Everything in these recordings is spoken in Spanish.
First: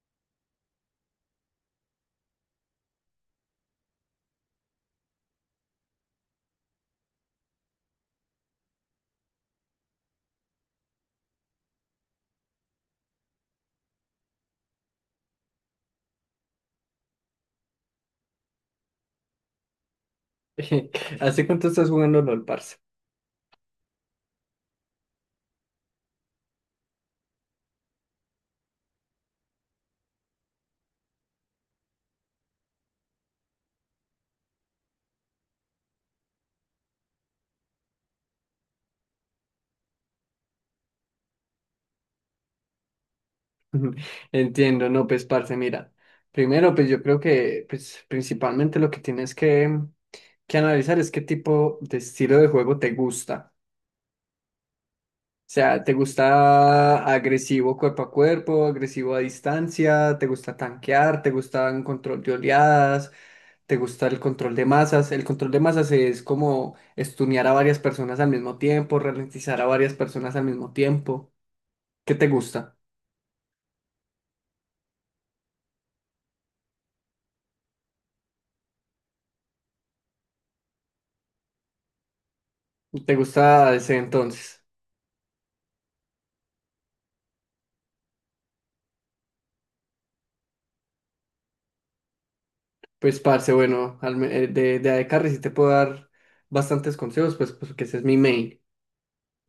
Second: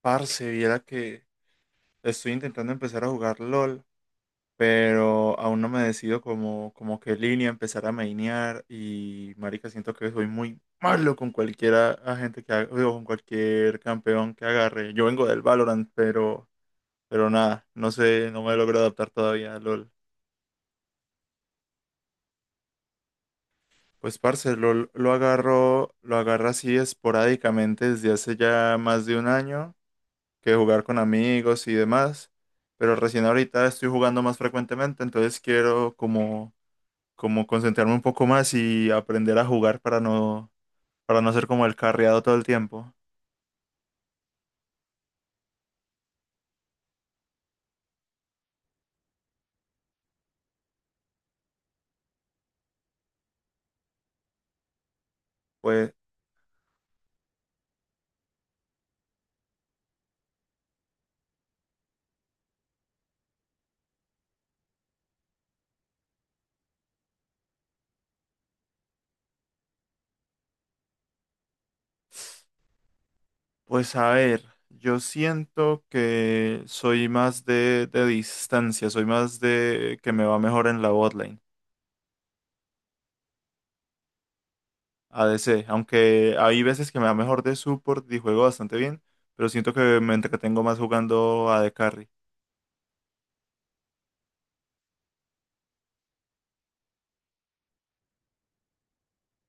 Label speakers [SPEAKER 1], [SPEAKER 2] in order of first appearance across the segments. [SPEAKER 1] Parce, viera que estoy intentando empezar a jugar LOL, pero aún no me decido como qué línea empezar a mainear y marica, siento que soy muy malo con cualquiera agente que haga, digo, con cualquier campeón que agarre. Yo vengo del Valorant, pero nada, no sé, no me logro adaptar todavía a LOL.
[SPEAKER 2] ¿Hace cuánto estás jugando LOL, parce?
[SPEAKER 1] Pues parce, LOL lo agarro así esporádicamente desde hace ya más de un año. Que jugar con amigos y demás, pero recién ahorita estoy jugando más frecuentemente, entonces quiero como concentrarme un poco más y aprender a jugar para no ser como el carriado todo el tiempo.
[SPEAKER 2] Entiendo, no, pues, parce, mira. Primero, pues yo creo que pues, principalmente lo que tienes que analizar es qué tipo de estilo de juego te gusta. O sea,
[SPEAKER 1] Pues,
[SPEAKER 2] ¿te gusta agresivo cuerpo a cuerpo, agresivo a distancia? ¿Te gusta tanquear? ¿Te gusta un control de oleadas? ¿Te gusta el control de masas? El control de masas es como estunear a varias personas al mismo tiempo, ralentizar a varias personas al mismo tiempo. ¿Qué te gusta?
[SPEAKER 1] pues a ver, yo siento que soy más de distancia, soy más de que me va mejor en la botlane,
[SPEAKER 2] ¿Te gusta ese entonces?
[SPEAKER 1] ADC, aunque hay veces que me va mejor de support y juego bastante bien, pero siento que me entretengo más jugando AD Carry.
[SPEAKER 2] Pues, parce, bueno, de ADC sí te puedo dar bastantes consejos, pues, porque ese es mi main.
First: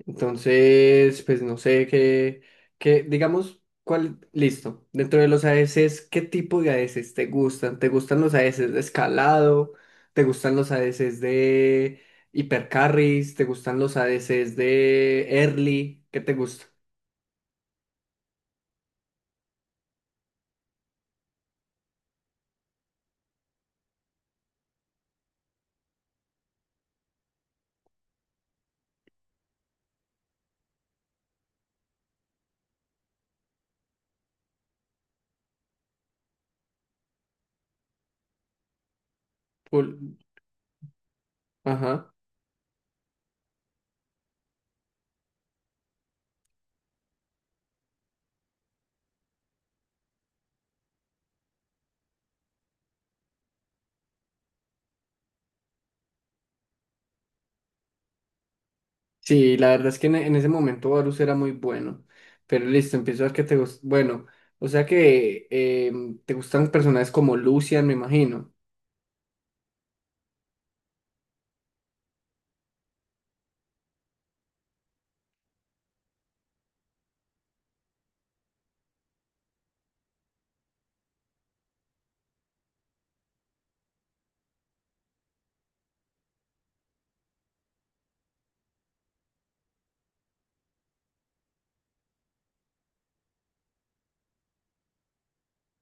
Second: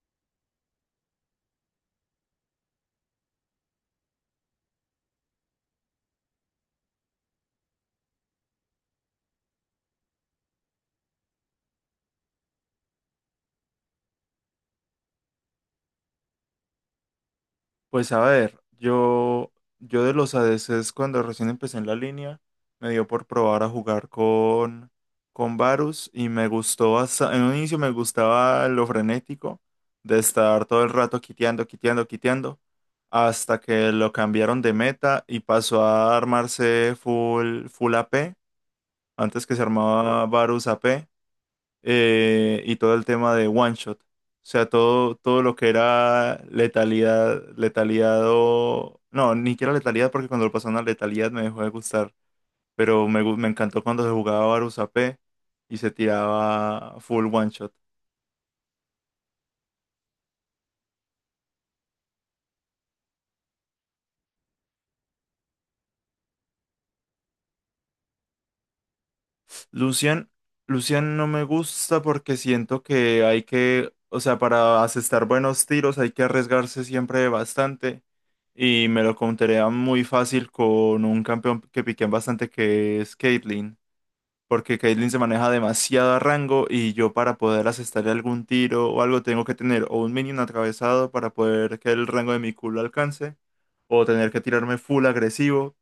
[SPEAKER 2] Entonces, pues, no sé qué, digamos, cuál, listo. Dentro de los ADCs, ¿qué tipo de ADCs te gustan? ¿Te gustan los ADCs de escalado? ¿Te gustan los ADCs de hipercarries? ¿Te gustan los ADCs de early? ¿Qué te gusta?
[SPEAKER 1] Pues a ver, yo de los ADCs cuando recién empecé en la línea, me dio por probar a jugar con Varus y me gustó. Hasta, en un inicio me gustaba lo frenético de estar todo el rato quiteando, quiteando, quiteando, hasta que lo cambiaron de meta y pasó a armarse full, full a p, antes que se
[SPEAKER 2] Full-
[SPEAKER 1] armaba Varus A p,
[SPEAKER 2] Ajá.
[SPEAKER 1] y todo el tema de One Shot. O sea, todo lo que era letalidad, letalidad o... No, ni siquiera letalidad, porque cuando lo pasaron a letalidad me dejó de gustar. Pero me encantó cuando se jugaba Varus AP y se tiraba full One Shot.
[SPEAKER 2] Sí, la verdad es que en ese momento Varus era muy bueno. Pero listo, empiezo a ver que te gusta. Bueno, o sea que te gustan personajes como Lucian, me imagino.
[SPEAKER 1] Lucian, Lucian no me gusta porque siento que hay que... O sea, para asestar buenos tiros hay que arriesgarse siempre bastante. Y me lo counterea muy fácil con un campeón que piquean bastante que es Caitlyn. Porque Caitlyn se maneja demasiado a rango, y yo para poder asestarle algún tiro o algo tengo que tener o un minion atravesado para poder que el rango de mi culo alcance, o tener que tirarme full agresivo,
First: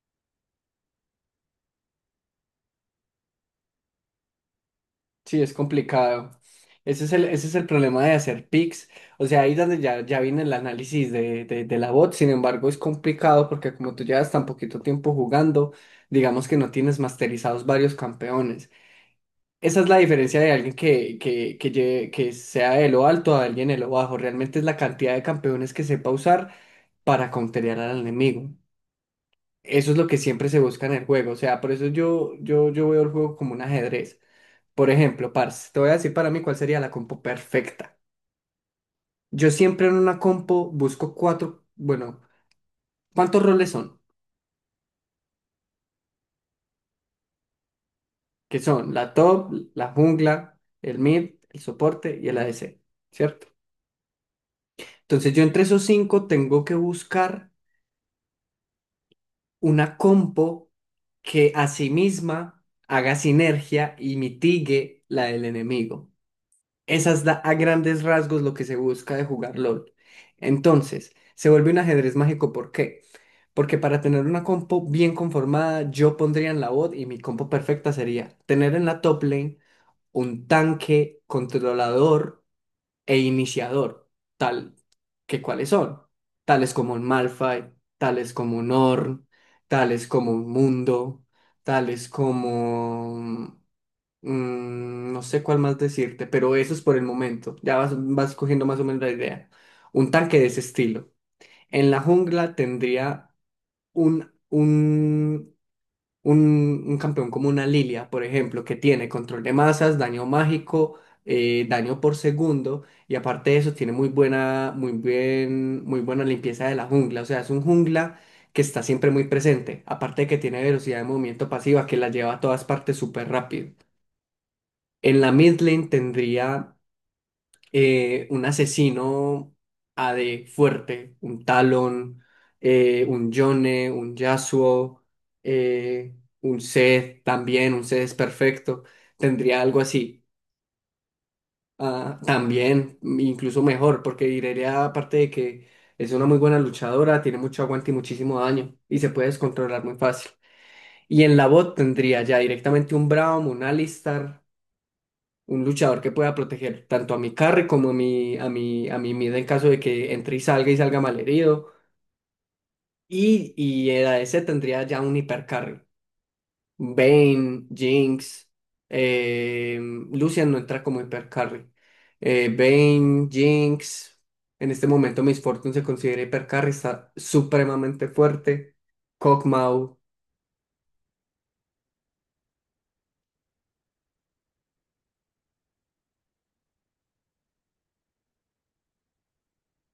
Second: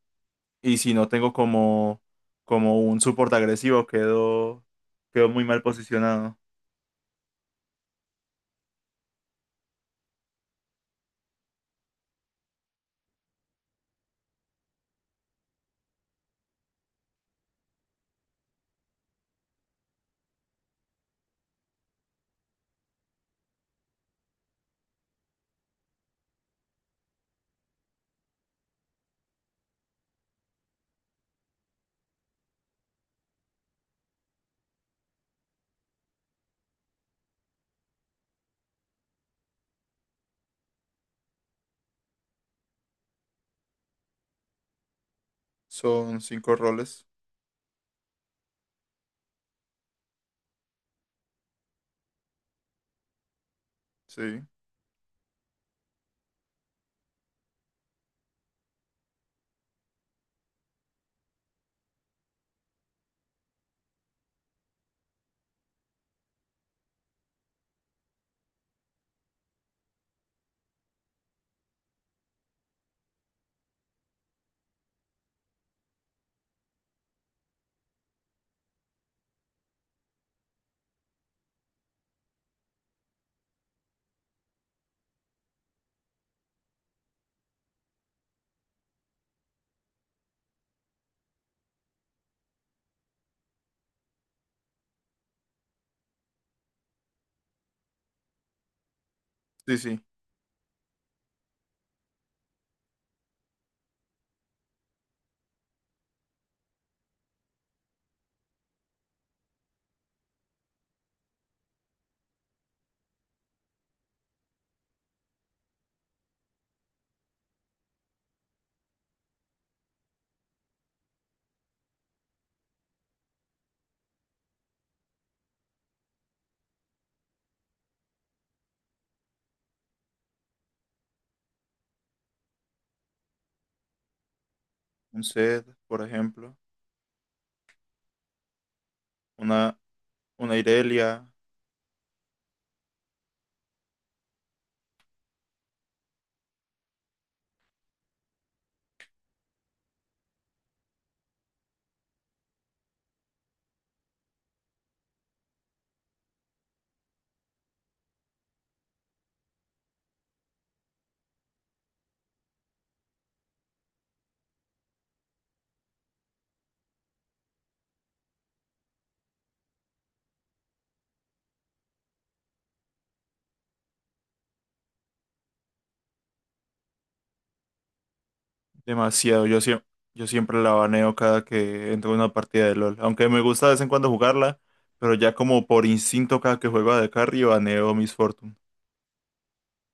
[SPEAKER 1] y si no tengo como un support agresivo, quedo, quedo
[SPEAKER 2] Sí,
[SPEAKER 1] muy
[SPEAKER 2] es
[SPEAKER 1] mal
[SPEAKER 2] complicado.
[SPEAKER 1] posicionado.
[SPEAKER 2] Ese es el problema de hacer picks. O sea, ahí donde ya viene el análisis de la bot. Sin embargo, es complicado porque como tú llevas tan poquito tiempo jugando, digamos que no tienes masterizados varios campeones. Esa es la diferencia de alguien que sea de lo alto a alguien de lo bajo. Realmente es la cantidad de campeones que sepa usar para counterear al enemigo. Eso es lo que siempre se busca en el juego. O sea, por eso yo veo el juego como un ajedrez. Por ejemplo, parce, te voy a decir para mí cuál sería la compo perfecta. Yo siempre en una compo busco cuatro, bueno, ¿cuántos roles son?
[SPEAKER 1] Son cinco roles,
[SPEAKER 2] Que son la top, la jungla, el mid, el soporte y el ADC, ¿cierto?
[SPEAKER 1] sí,
[SPEAKER 2] Entonces yo entre esos cinco tengo que buscar una compo que a sí misma haga sinergia y mitigue la del enemigo. Esa es a grandes rasgos lo que se busca de jugar LOL. Entonces, se vuelve un ajedrez mágico, ¿por qué? Porque para tener una compo bien conformada, yo pondría en la bot y mi compo perfecta sería tener en la top lane un tanque controlador e iniciador, tal que cuáles son, tales como un Malphite, tales como un Ornn, tales como un Mundo, tales como, no sé cuál más decirte, pero eso es por el momento, ya vas cogiendo más o menos la idea.
[SPEAKER 1] sí, sí.
[SPEAKER 2] Un tanque de ese estilo. En la jungla tendría un, un un campeón como una Lilia, por ejemplo, que tiene control de masas, daño mágico, daño por segundo, y aparte de eso tiene muy buena limpieza de la jungla. O sea, es un jungla que está siempre muy presente. Aparte de que tiene velocidad de movimiento pasiva que la lleva a todas partes súper rápido. En la mid lane tendría un asesino AD fuerte, un Talon, un Yone, un Yasuo,
[SPEAKER 1] Un Zed, por
[SPEAKER 2] eh,
[SPEAKER 1] ejemplo,
[SPEAKER 2] un Zed también, un Zed es perfecto, tendría
[SPEAKER 1] una,
[SPEAKER 2] algo así.
[SPEAKER 1] una Irelia.
[SPEAKER 2] Ah, también, incluso mejor, porque Irelia, aparte de que es una muy buena luchadora, tiene mucho aguante y muchísimo daño, y se puede descontrolar muy fácil. Y en la bot tendría ya directamente un Braum, un Alistar, un luchador que pueda proteger tanto a mi carry como a mi mid en caso de que entre y salga malherido. Y el a ese tendría ya un hipercarry. Vayne, Jinx, eh, Lucian no entra como hipercarry. Vayne, Jinx. En este momento Miss Fortune se considera hipercarry, está supremamente fuerte.
[SPEAKER 1] Demasiado. Yo, siem-
[SPEAKER 2] Kog'Maw.
[SPEAKER 1] yo siempre la baneo cada que entro en una partida de LOL. Aunque me gusta de vez en cuando jugarla, pero ya como por instinto, cada que juego a de carry baneo Miss Fortune.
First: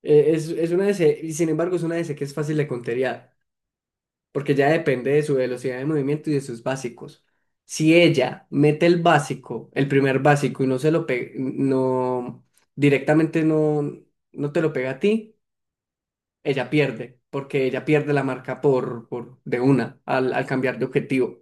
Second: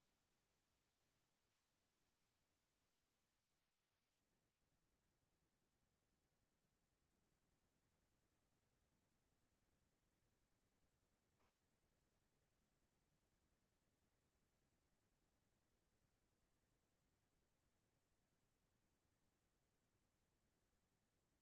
[SPEAKER 2] Es una DC, y sin embargo es una DC que es fácil de conterear porque ya depende de su velocidad de movimiento y de sus básicos. Si ella mete el básico, el primer básico, y no se lo pega, no, directamente no te lo pega a ti, ella pierde, porque ella pierde la marca por de una al cambiar de objetivo.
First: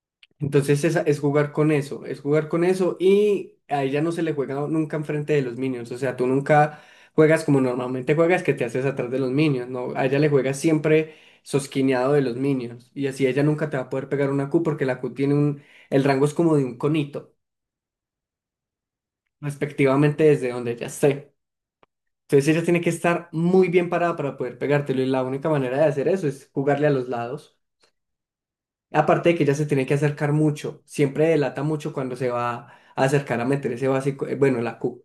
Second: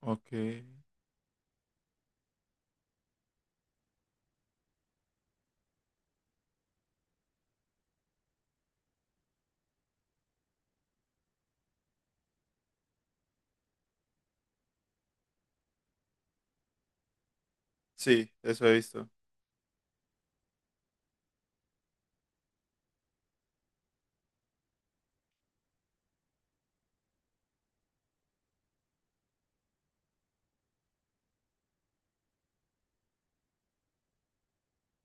[SPEAKER 1] Ok.
[SPEAKER 2] Entonces es, jugar con eso, es jugar con eso y a ella no se le juega nunca enfrente de los minions, o sea, tú nunca juegas como normalmente juegas que te haces atrás de los minions, no, a ella le juegas siempre sosquineado de los minions y así ella nunca te va a poder pegar una Q porque la Q tiene el rango es como de un conito,
[SPEAKER 1] Sí, eso he visto.
[SPEAKER 2] respectivamente desde donde ella esté. Entonces ella tiene que estar muy bien parada para poder pegártelo y la única manera de hacer eso es jugarle a los lados. Aparte de que ella se tiene que acercar mucho, siempre delata mucho cuando se va a acercar a meter ese básico, bueno, la Q.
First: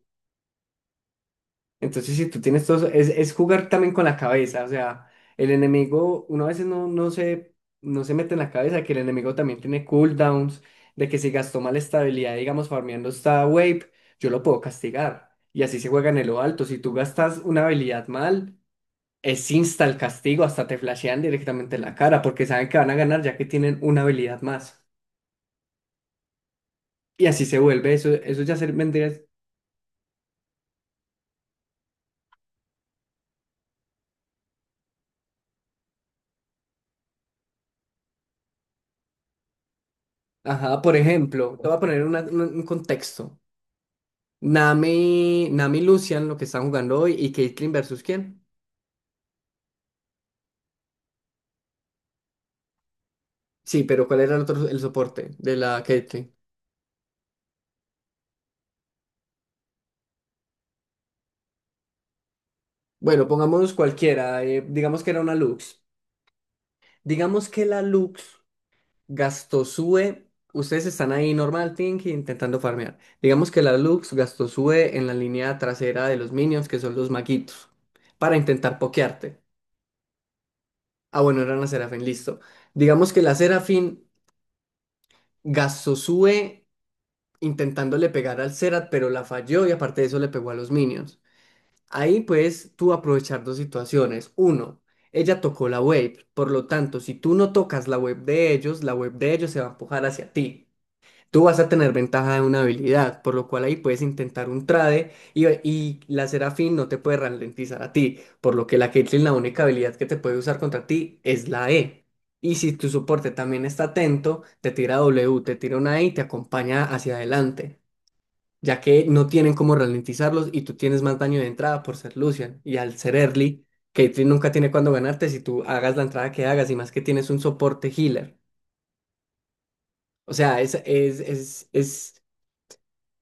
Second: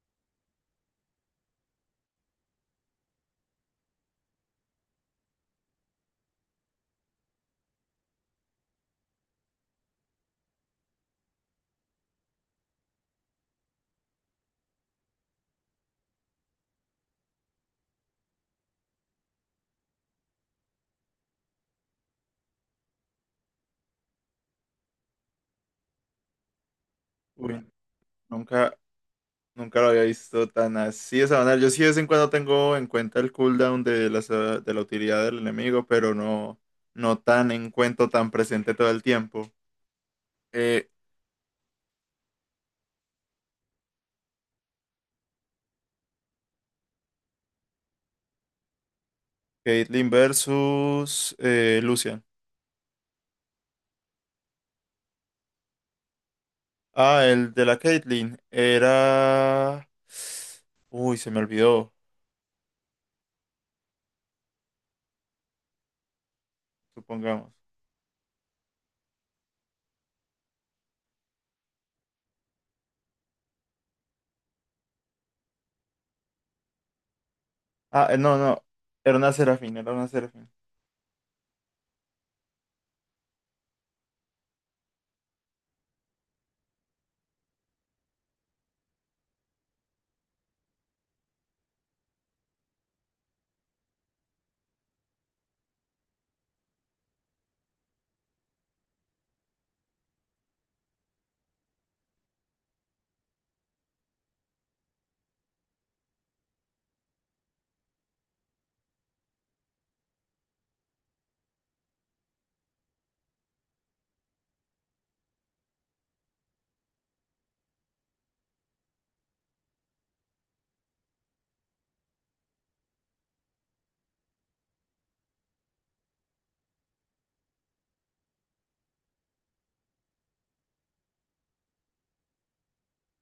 [SPEAKER 2] Entonces, si tú tienes todo, es jugar también con la cabeza, o sea, el enemigo, uno a veces no se mete en la cabeza que el enemigo también tiene cooldowns, de que si gastó mal estabilidad, digamos, farmeando esta wave, yo lo puedo castigar. Y así se juega en lo alto. Si tú gastas una habilidad mal, es insta el castigo, hasta te flashean directamente en la cara, porque saben que van a ganar ya que tienen una habilidad más. Y así se
[SPEAKER 1] Uy,
[SPEAKER 2] vuelve, eso ya se
[SPEAKER 1] nunca,
[SPEAKER 2] vendría.
[SPEAKER 1] nunca lo había visto tan así esa manera. Yo sí de vez en cuando tengo en cuenta el cooldown de la utilidad del enemigo, pero no, no tan en cuenta, tan presente todo el tiempo.
[SPEAKER 2] Ajá,
[SPEAKER 1] Eh,
[SPEAKER 2] por ejemplo, te voy a poner un contexto. Nami, Nami y Lucian, lo que están jugando hoy, y Caitlyn versus quién.
[SPEAKER 1] Caitlyn versus Lucian.
[SPEAKER 2] Sí, pero ¿cuál era el otro, el soporte de la Caitlyn?
[SPEAKER 1] Ah, el de la Caitlyn era... Uy, se me olvidó,
[SPEAKER 2] Bueno, pongamos cualquiera, digamos que era una Lux. Digamos
[SPEAKER 1] supongamos.
[SPEAKER 2] que la Lux gastó su E, ustedes están ahí normal thinking intentando farmear. Digamos que la Lux gastó su E en la línea trasera de los minions, que son los maguitos,
[SPEAKER 1] Ah, no,
[SPEAKER 2] para
[SPEAKER 1] no.
[SPEAKER 2] intentar
[SPEAKER 1] Era una
[SPEAKER 2] pokearte.
[SPEAKER 1] Serafín, era una Serafín.
[SPEAKER 2] Ah, bueno, era una Serafín, listo. Digamos que la Serafín gastó su E intentándole pegar al cerat, pero la falló y aparte de eso le pegó a los Minions. Ahí puedes tú aprovechar dos situaciones. Uno, ella tocó la wave, por lo tanto, si tú no tocas la wave de ellos, la wave de ellos se va a empujar hacia ti. Tú vas a tener ventaja de una habilidad, por lo cual ahí puedes intentar un trade y la Serafín no te puede ralentizar a ti, por lo que la Caitlyn la única habilidad que te puede usar contra ti es la E. Y si tu soporte también está atento, te tira W, te tira una E y te acompaña hacia adelante, ya que no tienen cómo ralentizarlos y tú tienes más daño de entrada por ser Lucian. Y al ser early, Caitlyn nunca tiene cuándo ganarte si tú hagas la entrada que hagas y más que tienes un soporte healer. O sea, es, es, es, es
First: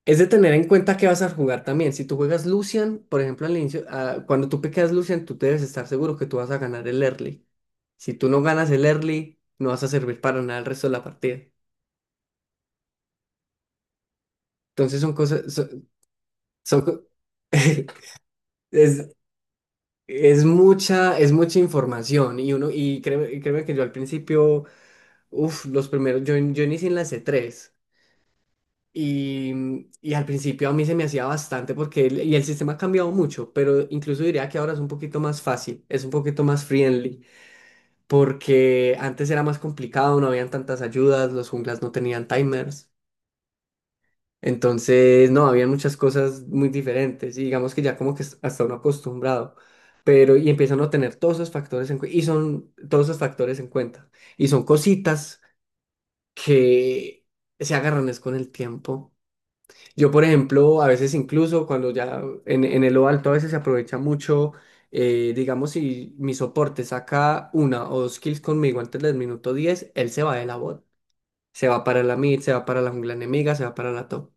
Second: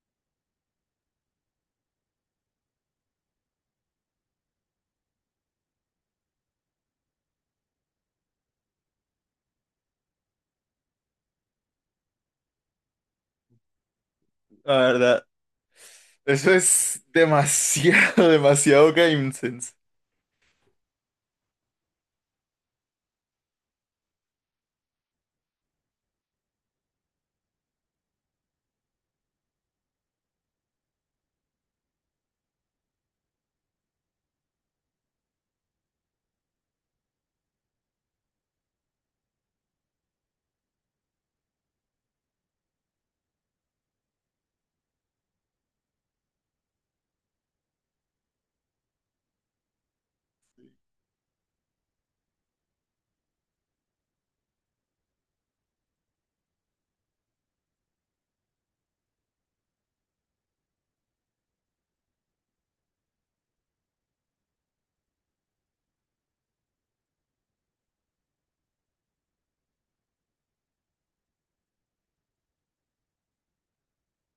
[SPEAKER 2] Es de tener en cuenta que vas a jugar también. Si tú juegas Lucian, por ejemplo, al inicio, cuando tú piqueas Lucian, tú debes estar seguro que tú vas a ganar el early. Si tú no ganas el early, no vas a servir para nada el resto de la partida.
[SPEAKER 1] La
[SPEAKER 2] Entonces son
[SPEAKER 1] verdad,
[SPEAKER 2] cosas,
[SPEAKER 1] eso
[SPEAKER 2] son co-
[SPEAKER 1] es demasiado, demasiado
[SPEAKER 2] es,
[SPEAKER 1] game sense.
[SPEAKER 2] es mucha información y uno, y créeme que yo al principio, uff, los primeros, yo inicié en la C3. Y, y al principio a mí se me hacía bastante porque y el sistema ha cambiado mucho, pero incluso diría que ahora es un poquito más fácil, es un poquito más friendly, porque antes era más complicado, no habían tantas ayudas, los junglas no tenían timers, entonces no, habían muchas cosas muy diferentes y digamos que ya como que hasta uno acostumbrado, pero y empiezan a tener todos esos factores y son todos esos factores en cuenta y son cositas que se agarran es con el tiempo. Yo, por ejemplo, a veces incluso cuando ya en el lo alto a veces se aprovecha mucho, digamos, si mi soporte saca una o dos kills conmigo antes del minuto 10 él se va de la bot. Se va para la mid, se va para la jungla enemiga, se va para la top.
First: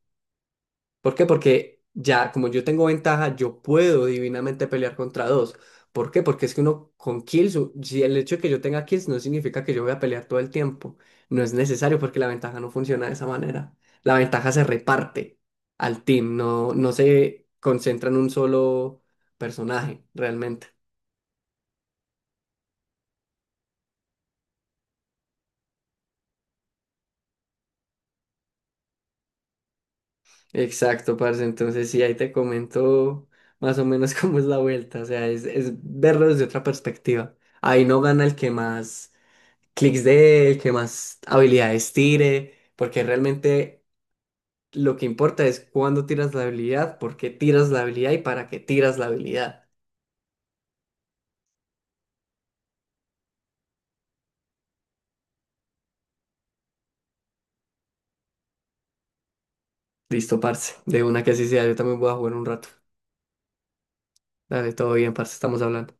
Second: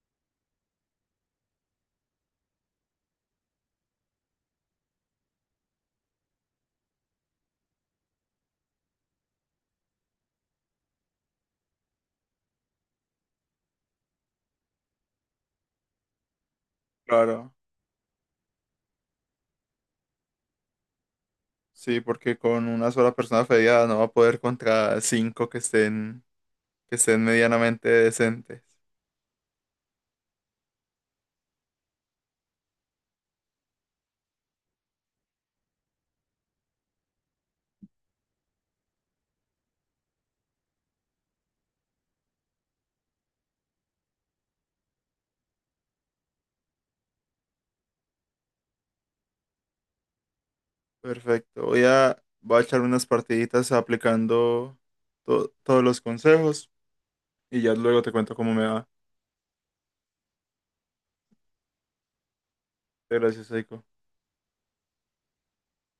[SPEAKER 2] ¿Por qué? Porque ya, como yo tengo ventaja, yo puedo divinamente pelear contra dos. ¿Por qué? Porque es que uno con kills, si el hecho de que yo tenga kills no significa que yo voy a pelear todo el tiempo. No es necesario porque la ventaja no funciona de esa manera. La ventaja se reparte al team, no se
[SPEAKER 1] Claro.
[SPEAKER 2] concentra en un solo personaje, realmente.
[SPEAKER 1] Sí, porque con una sola persona fedeada no va a poder contra cinco que estén, medianamente decentes.
[SPEAKER 2] Exacto, parce. Entonces, sí, ahí te comento más o menos cómo es la vuelta. O sea, es verlo desde otra perspectiva. Ahí no gana el que más clics de él, qué más habilidades tire, porque realmente lo que importa es cuándo tiras la habilidad, por qué tiras la habilidad y para qué tiras la habilidad.
[SPEAKER 1] Perfecto. Voy a echar unas partiditas aplicando todos los consejos y ya luego te cuento cómo me va.
[SPEAKER 2] Listo, parce, de una que así sea, yo también voy a jugar un rato.
[SPEAKER 1] Gracias, Aiko.
[SPEAKER 2] Dale, todo bien, parce, estamos hablando.